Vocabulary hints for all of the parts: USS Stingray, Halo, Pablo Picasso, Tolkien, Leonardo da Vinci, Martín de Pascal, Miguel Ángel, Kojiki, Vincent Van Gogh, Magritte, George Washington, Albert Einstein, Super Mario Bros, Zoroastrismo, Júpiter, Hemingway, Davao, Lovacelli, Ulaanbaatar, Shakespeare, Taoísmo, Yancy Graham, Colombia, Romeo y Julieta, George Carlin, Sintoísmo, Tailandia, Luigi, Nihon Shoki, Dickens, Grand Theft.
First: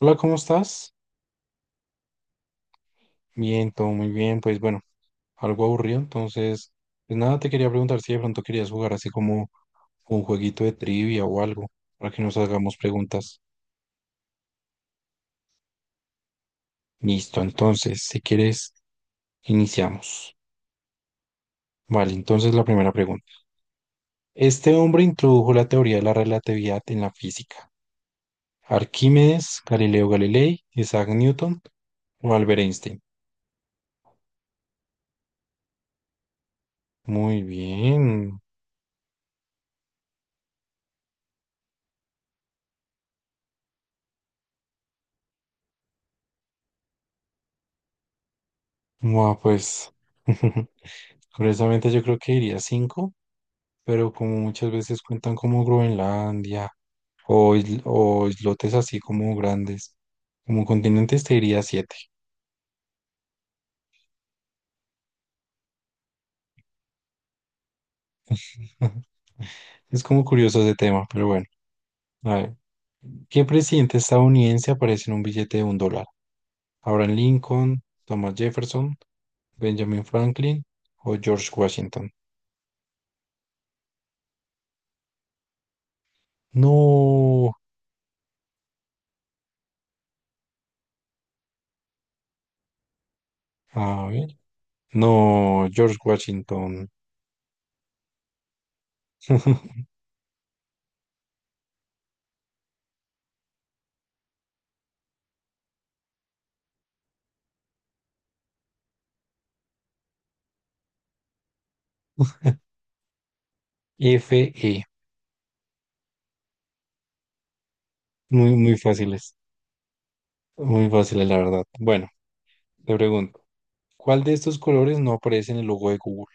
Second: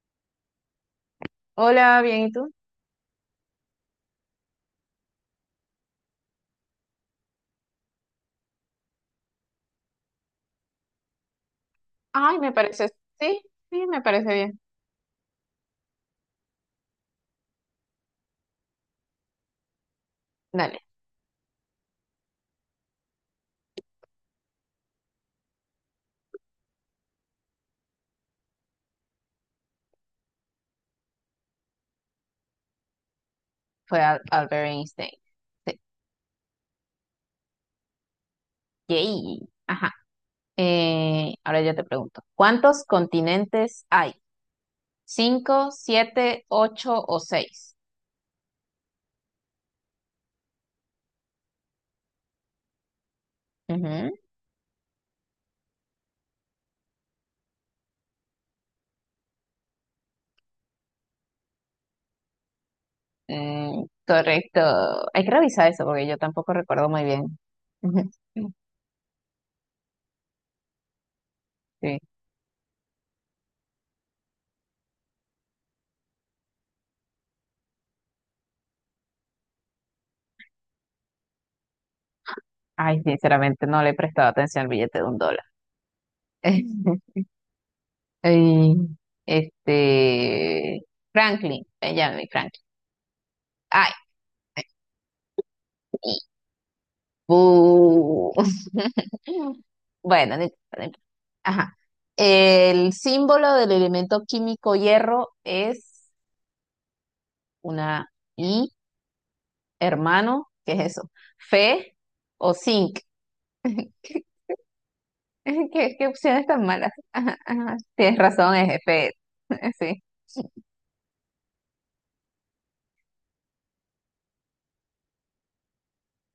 Hola, ¿cómo estás? Hola, bien, ¿y tú? Bien, todo muy bien. Pues bueno, algo aburrido, entonces, pues nada, te quería preguntar si de pronto querías jugar así como un jueguito de trivia o algo, para que nos Ay, me hagamos parece, preguntas. sí, sí, me parece bien. Listo, entonces, si quieres, iniciamos. Dale, Vale, entonces la primera pregunta. Este hombre introdujo la teoría de la relatividad en la física. Arquímedes, Galileo Galilei, Isaac Newton o Albert Einstein. fue Albert Einstein. Sí. Muy bien. Yay. Ajá. Ahora yo te pregunto, ¿cuántos continentes hay? ¿Cinco, siete, ocho o seis? Bueno, pues, curiosamente yo creo que iría cinco. Pero Ujú. como muchas veces cuentan como Groenlandia o, o islotes así como grandes, como continentes te diría siete. Mm, correcto. Hay que revisar eso porque yo tampoco recuerdo muy bien. Ujú. Es como curioso ese tema, pero bueno. Sí. A ver, ¿qué presidente estadounidense aparece en un billete de $1? ¿Abraham Lincoln, Thomas Jefferson, Benjamin Franklin o George Washington? Ay, sinceramente no le he prestado atención al billete de un dólar. No, Ay, Este, Franklin, Benjamin Franklin. Ay. a ver, no, George Washington. Bu. Bueno, no importa, no importa. Ajá. El símbolo del elemento químico hierro es una I, hermano, ¿qué es eso? Fe o zinc. F Fe, ¿Qué opciones tan malas? Ajá, ajá. Tienes razón, muy, es Fe. Sí. muy fáciles la verdad. Bueno, te pregunto. ¿Cuál de estos colores no aparece en el logo de Google?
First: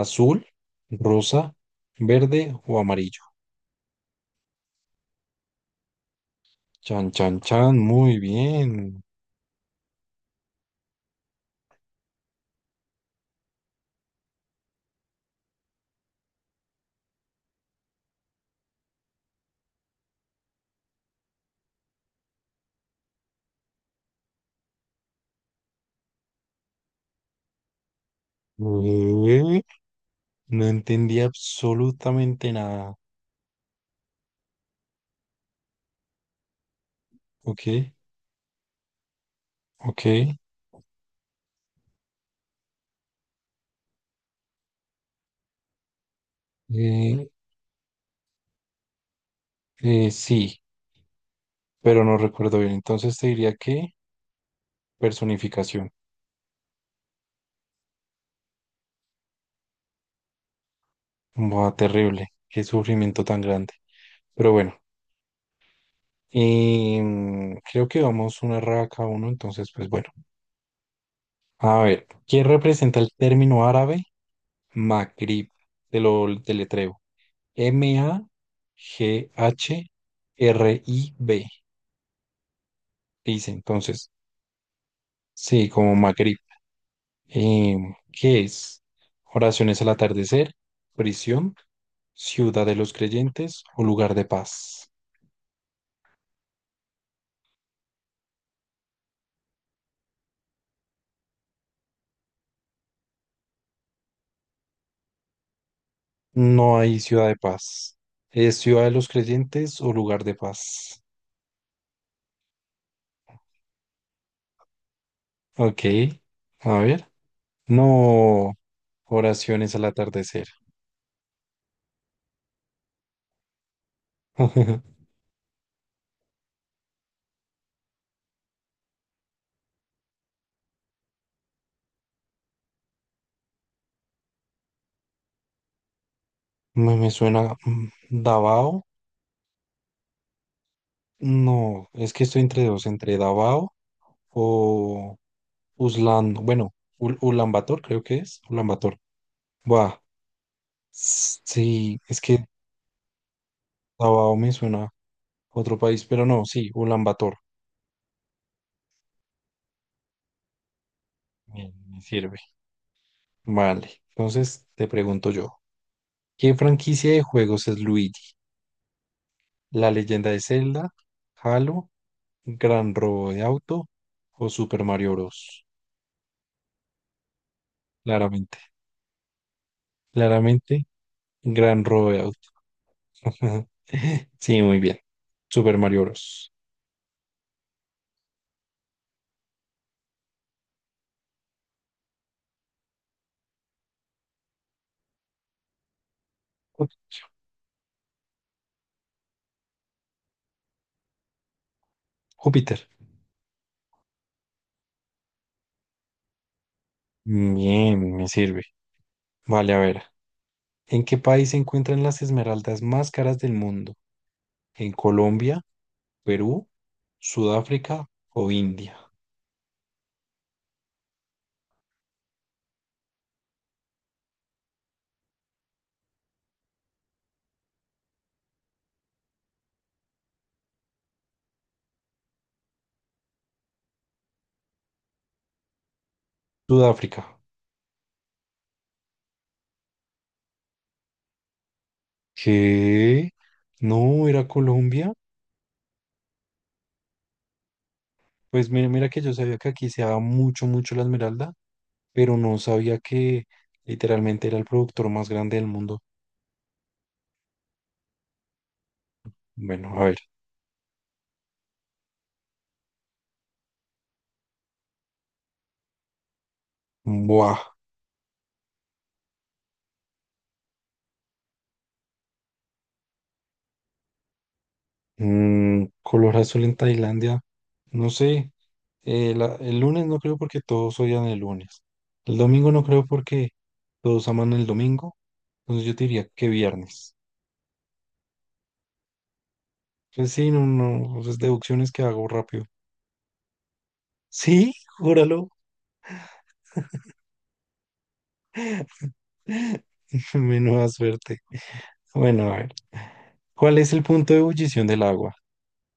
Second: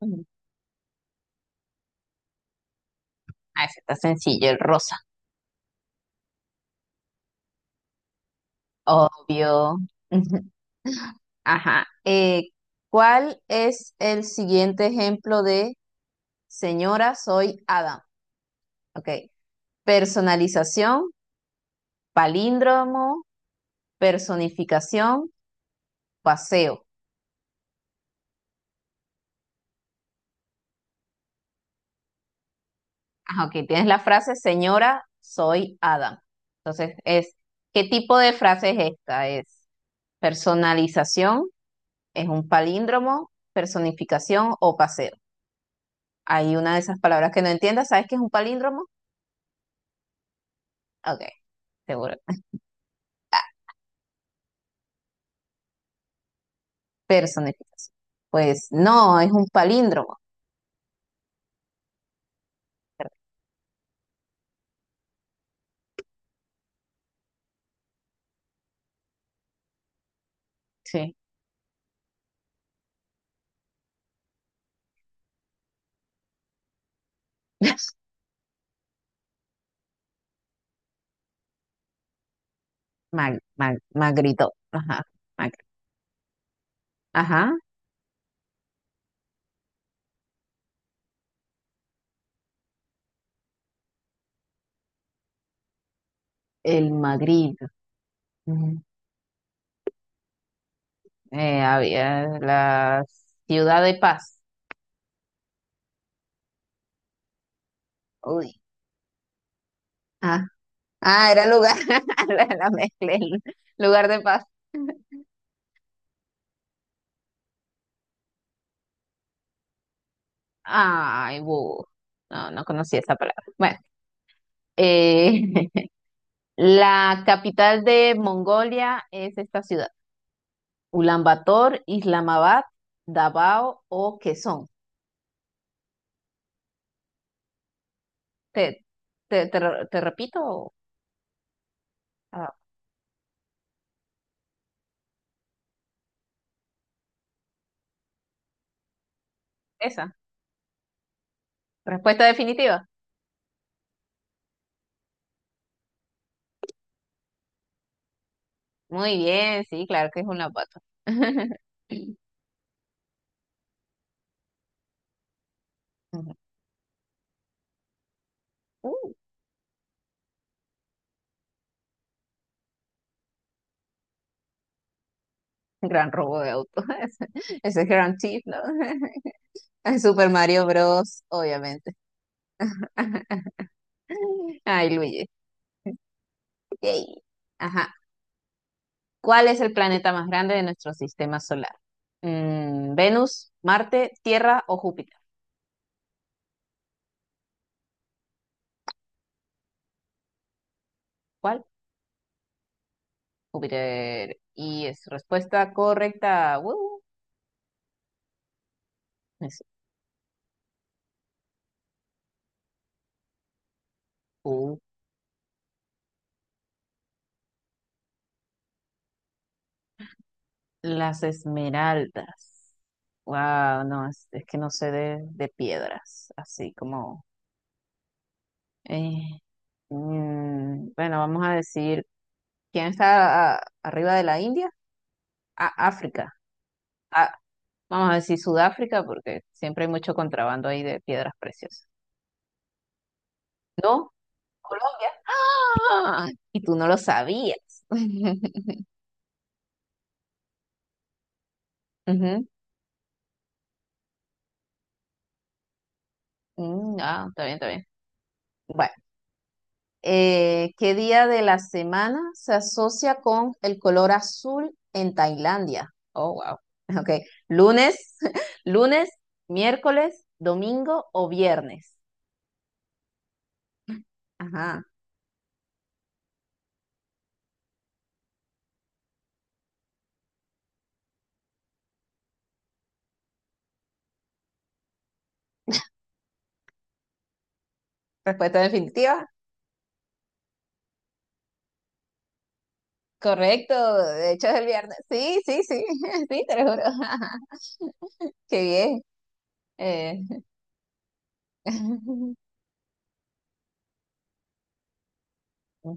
Ujú. rosa, verde o amarillo? Ah, ese está sencillo, el rosa. Chan, chan, chan, muy bien. Obvio. Ujú. Ajá. ¿Cuál es el siguiente ejemplo de señora, soy Adam? Ok. Personalización, palíndromo, personificación, paseo. Ué, no entendí absolutamente nada. Ah, ok, tienes la frase, señora, soy Adam. Entonces, Ok, ¿qué tipo de frase es esta? Es ok. personalización, es un palíndromo, personificación o paseo. Hay una de esas eh, palabras que no entiendas, ¿sabes qué es un palíndromo? Sí, Ok, pero seguro. no recuerdo bien. Entonces te diría que personificación. Personificación. Pues no, es un palíndromo. Buah, terrible. Qué sufrimiento tan grande. Pero bueno, creo que vamos una raya cada uno. Entonces, pues bueno. Sí. A ver, ¿quién representa el término árabe? Maghrib, te lo deletreo. M-A-G-H-R-I-B. Mag, Dice mag, entonces, magrito. Ajá. mag- sí, como Maghrib. Ajá. ¿Qué es? Oraciones al atardecer, prisión, ciudad de los creyentes o lugar de paz. El Magritte. Ujú. Había la Ciudad de Paz. No hay ciudad de paz. Uy. ¿Es ciudad de los creyentes o lugar de Ah, paz? ah, era lugar, la mezclé, lugar de paz. Ok, a ver. No, oraciones al atardecer. Ay, bu. No, no conocía esa palabra. Bueno, eh, la capital de Mongolia es esta ciudad. Ulaanbaatar, Islamabad, Davao o Quezón. Me suena Te, Davao. te repito No, es que estoy ah, entre dos, entre Davao o Uslan, bueno, Ul Ulaanbaatar creo que es, Ulaanbaatar. Buah, esa. Sí, es Respuesta que definitiva. Davao me suena a otro país, pero no, sí, Ulaanbaatar Muy bien, sí, claro que es Ulaanbaatar. me sirve. Vale, entonces te pregunto yo, ¿qué franquicia de juegos es Luigi? Ujú. ¿La leyenda de Zelda, Halo, Gran Robo de Auto o Super Mario Bros? Gran robo de auto. Ese es Grand Theft, ¿no? Claramente, Super Mario claramente, Bros, Gran obviamente. Robo de Auto. Ajá. Sí, muy Ay, bien. Luigi. Super Mario Bros. Yay. Ajá. ¿Cuál es el planeta más grande de nuestro sistema solar? Venus, Marte, Tierra o Júpiter. Jú- ¿Cuál? Júpiter. Júpiter. Y es respuesta correcta. ¡Woo! Bien, me sirve. Es Vale, a ver. ¿En qué país se encuentran las esmeraldas más caras del mundo? U. ¿En Colombia, Perú, Sudáfrica o India? Las esmeraldas. Wow, no, es que no sé de piedras, así como. eh, bueno, vamos a decir, ¿quién está arriba de la India? África. Sudáfrica. Ah, vamos a decir Sudáfrica porque siempre hay mucho contrabando ahí de piedras preciosas. ¿Qué? ¿No? No, era Colombia. Colombia. Ah, y tú no lo sabías. Pues mira, mira que yo sabía que aquí se daba mucho, mucho la esmeralda, pero Ujú. no sabía que literalmente era el productor más grande del mundo. Ah, está bien, está bien. Bueno, Bueno, a ver. ¿Qué día de la semana se asocia con el color azul en Tailandia? Oh, wow. Ok, Buah. lunes, lunes, miércoles, domingo o viernes. Ajá. Color azul en Tailandia. No sé. El lunes no creo porque todos odian el lunes. El domingo no creo porque todos aman el domingo. Entonces yo te diría que viernes. Respuesta definitiva. Pues sí, no, no, pues es deducciones que hago rápido. Correcto, de hecho es el Sí, viernes. Sí, júralo. sí, sí, sí, te lo juro. Qué bien. Eh, Menuda suerte. Bueno, a ver. ¿Cuál es el punto de ebullición del agua?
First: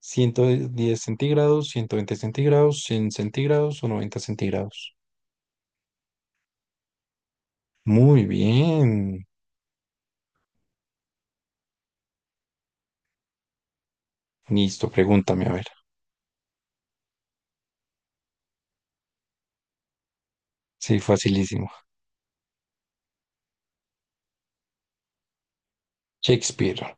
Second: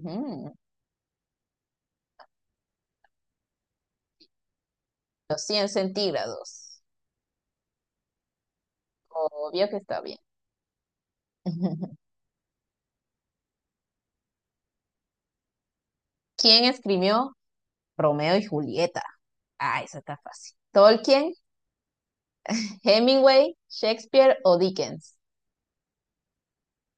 ciento diez centígrados, 120 centígrados, 100 centígrados o 90 centígrados? 100 centígrados. Muy bien. Obvio que está bien. Listo, pregúntame, a ver. ¿Quién escribió Romeo y Julieta? Ah, eso está fácil. Sí, ¿Tolkien, facilísimo. Hemingway, Shakespeare o Dickens? Shakespeare.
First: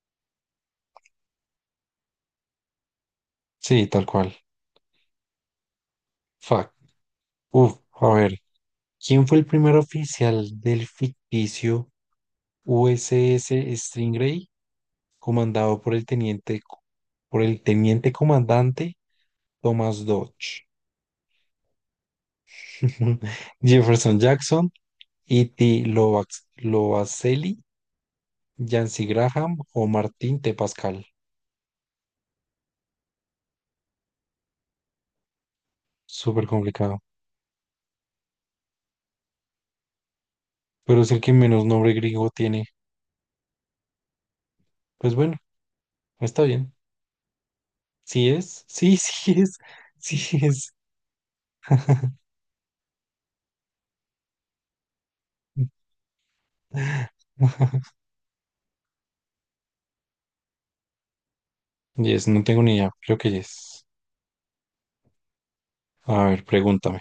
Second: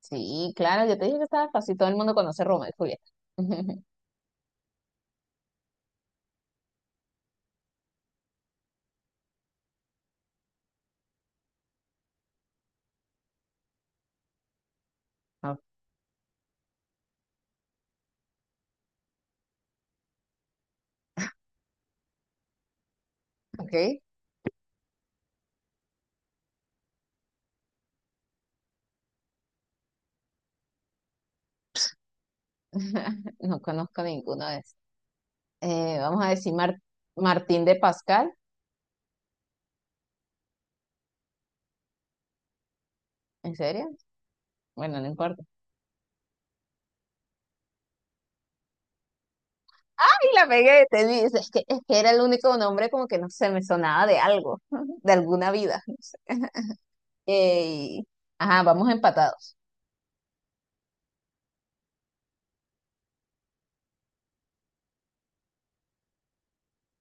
Sí, claro, yo te dije que estaba fácil. Todo el mundo conoce Romeo y Julieta. Sí, tal cual. Fuck. Uf, a ver. ¿Quién fue el primer oficial del ficticio USS Stingray, comandado por el teniente comandante Thomas Dodge? Ok. Jefferson Jackson, E.T. Lovacelli, Yancy Graham o Martín T. Pascal. No conozco ninguno de vamos a Súper decir Mar- complicado. Martín de Pascal, Pero es el que menos nombre griego tiene. ¿en serio? Bueno, no Pues bueno, importa. está bien. ¿Sí es? Sí, sí es. Sí Ay, la es. pegué, es que era el único nombre como que no se me sonaba de algo, de alguna vida, no sé. Eh, ajá, vamos empatados. Yes, no tengo ni idea. Creo que yes. A ver, pregúntame.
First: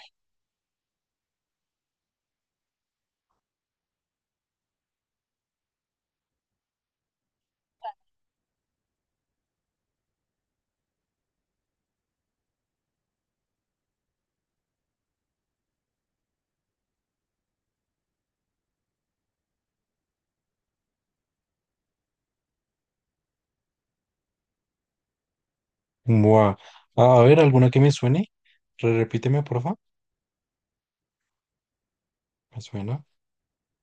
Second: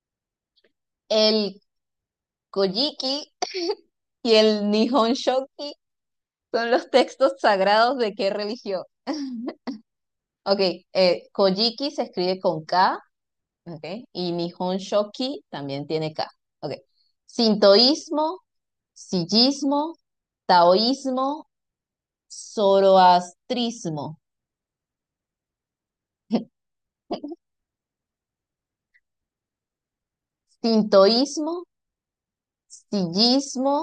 El Kojiki y el Nihon Shoki son los textos sagrados de qué religión. Ok, Kojiki se escribe con K, ok, y Nihon Shoki también tiene K. Ok. Sintoísmo, sillismo, taoísmo zoroastrismo, Buah. A ver, ¿alguna que me suene? Repíteme, porfa. sintoísmo, ¿Me suena? sillismo,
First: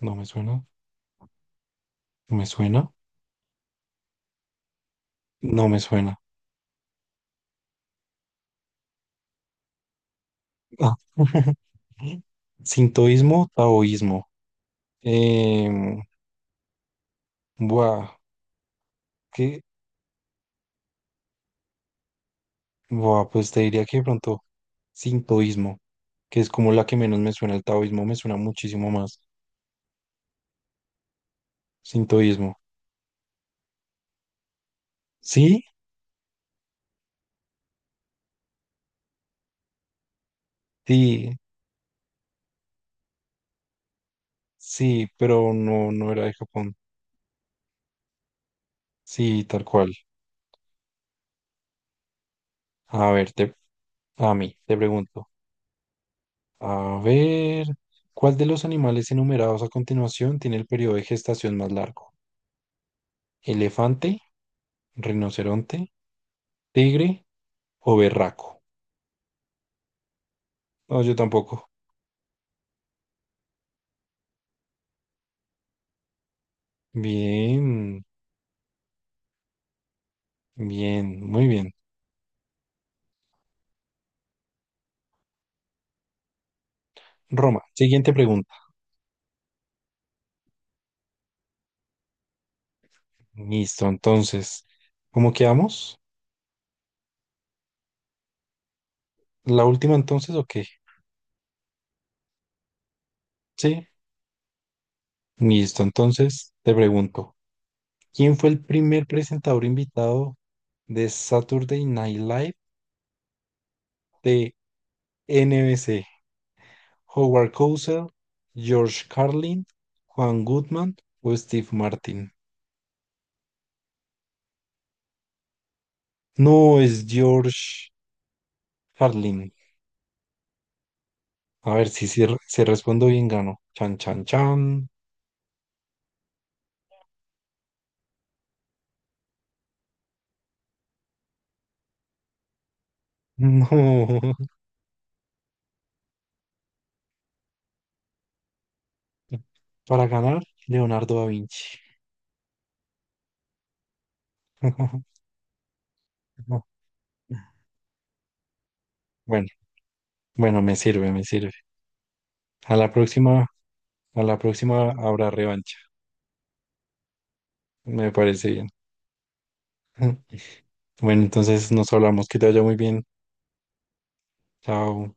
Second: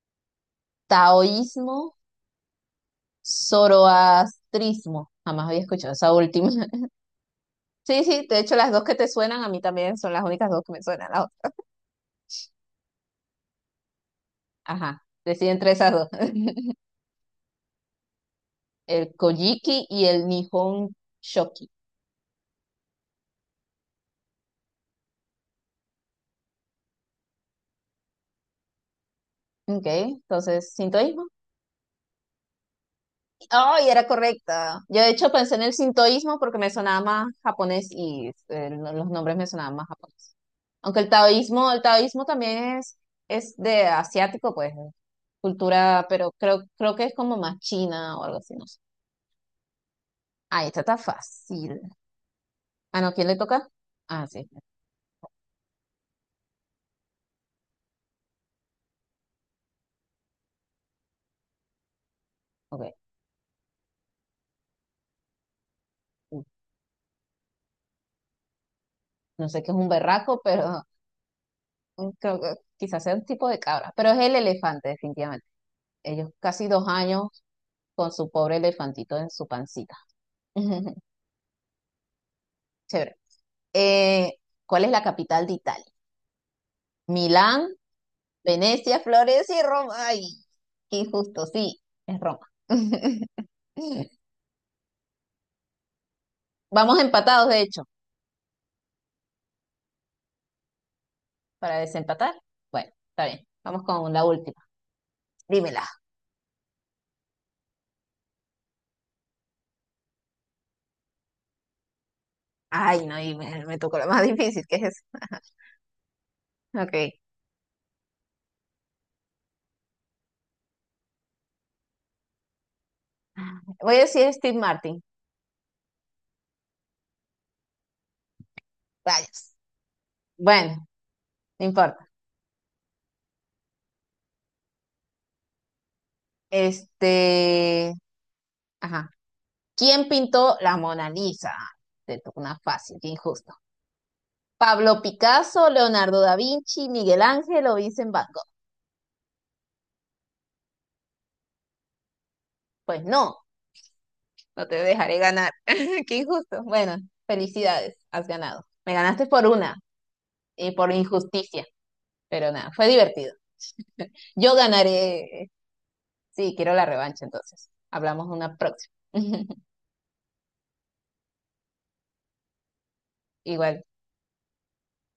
¿No me suena? taoísmo, ¿No me suena? zoroastrismo. Jamás había No me escuchado esa suena. última. Sí, sí, de hecho las dos que te suenan a mí también son las únicas dos que me Ah. suenan. Las otras. Sintoísmo, taoísmo. Ajá, decidí entre esas Em, dos. buah, El ¿qué? Kojiki y el Nihon Shoki. Buah, pues te diría que de pronto sintoísmo, que es como la que menos me suena. El taoísmo me suena muchísimo más. Ok, entonces, sintoísmo. Sintoísmo. Ay, era correcta. Yo de hecho pensé en ¿Sí? el sintoísmo porque me sonaba más japonés y los nombres me sonaban más japonés. Aunque el Sí, taoísmo, el taoísmo también es de asiático, pues, sí, pero no, cultura, no era de pero creo, Japón. creo que es como más china o algo así, no sé. Sí, tal cual. Ah, esta está fácil. Ah, A no, ¿quién ver, le toca? Ah, a sí, mí, te pregunto. A ver, ¿cuál de los animales enumerados a continuación tiene el periodo de gestación más largo? ok. ¿Elefante, rinoceronte, tigre o berraco? No sé qué es un berraco, pero No, yo tampoco. creo que quizás sea un tipo de cabra. Pero es el elefante, definitivamente. Ellos casi 2 años Bien, con su pobre elefantito en su pancita. bien, muy bien. Chévere. Eh, ¿Cuál es la capital de Italia? Roma, Milán, siguiente pregunta. Venecia, Florencia y Roma. Ay, qué injusto. Sí, es Roma. Listo, entonces, ¿cómo quedamos? Vamos empatados, de hecho, ¿La última entonces o qué? para desempatar. Bueno, está bien. Vamos Sí, con la última. listo, Dímela. entonces te pregunto. ¿Quién fue el primer presentador invitado de Saturday Night Live Ay, no, y me tocó la más de difícil, ¿qué es eso? NBC? Ok. ¿Howard Cosell, George Carlin, Juan Goodman o Steve Martin? Voy a decir Steve Martin. No, es George Carlin. Rayos. Bueno, no A ver si, importa. Respondo bien, gano. Chan, chan, chan. Este, ajá. ¿Quién pintó la Mona Lisa? Te tocó una fácil, qué injusto. No. Pablo Picasso, Leonardo da Vinci, Miguel Ángel o Vincent Van Gogh. Para ganar, Leonardo da Vinci. Pues no, no te dejaré ganar. Qué injusto. No. Bueno, felicidades, has ganado. Me ganaste por Bueno, una bueno, y me por sirve, me sirve. injusticia, pero nada, A fue la divertido. próxima, a la Yo próxima habrá ganaré. revancha. Sí, quiero la revancha entonces. Me Hablamos parece una bien. próxima. Bueno, entonces nos hablamos, que te vaya muy bien. Igual. Chao.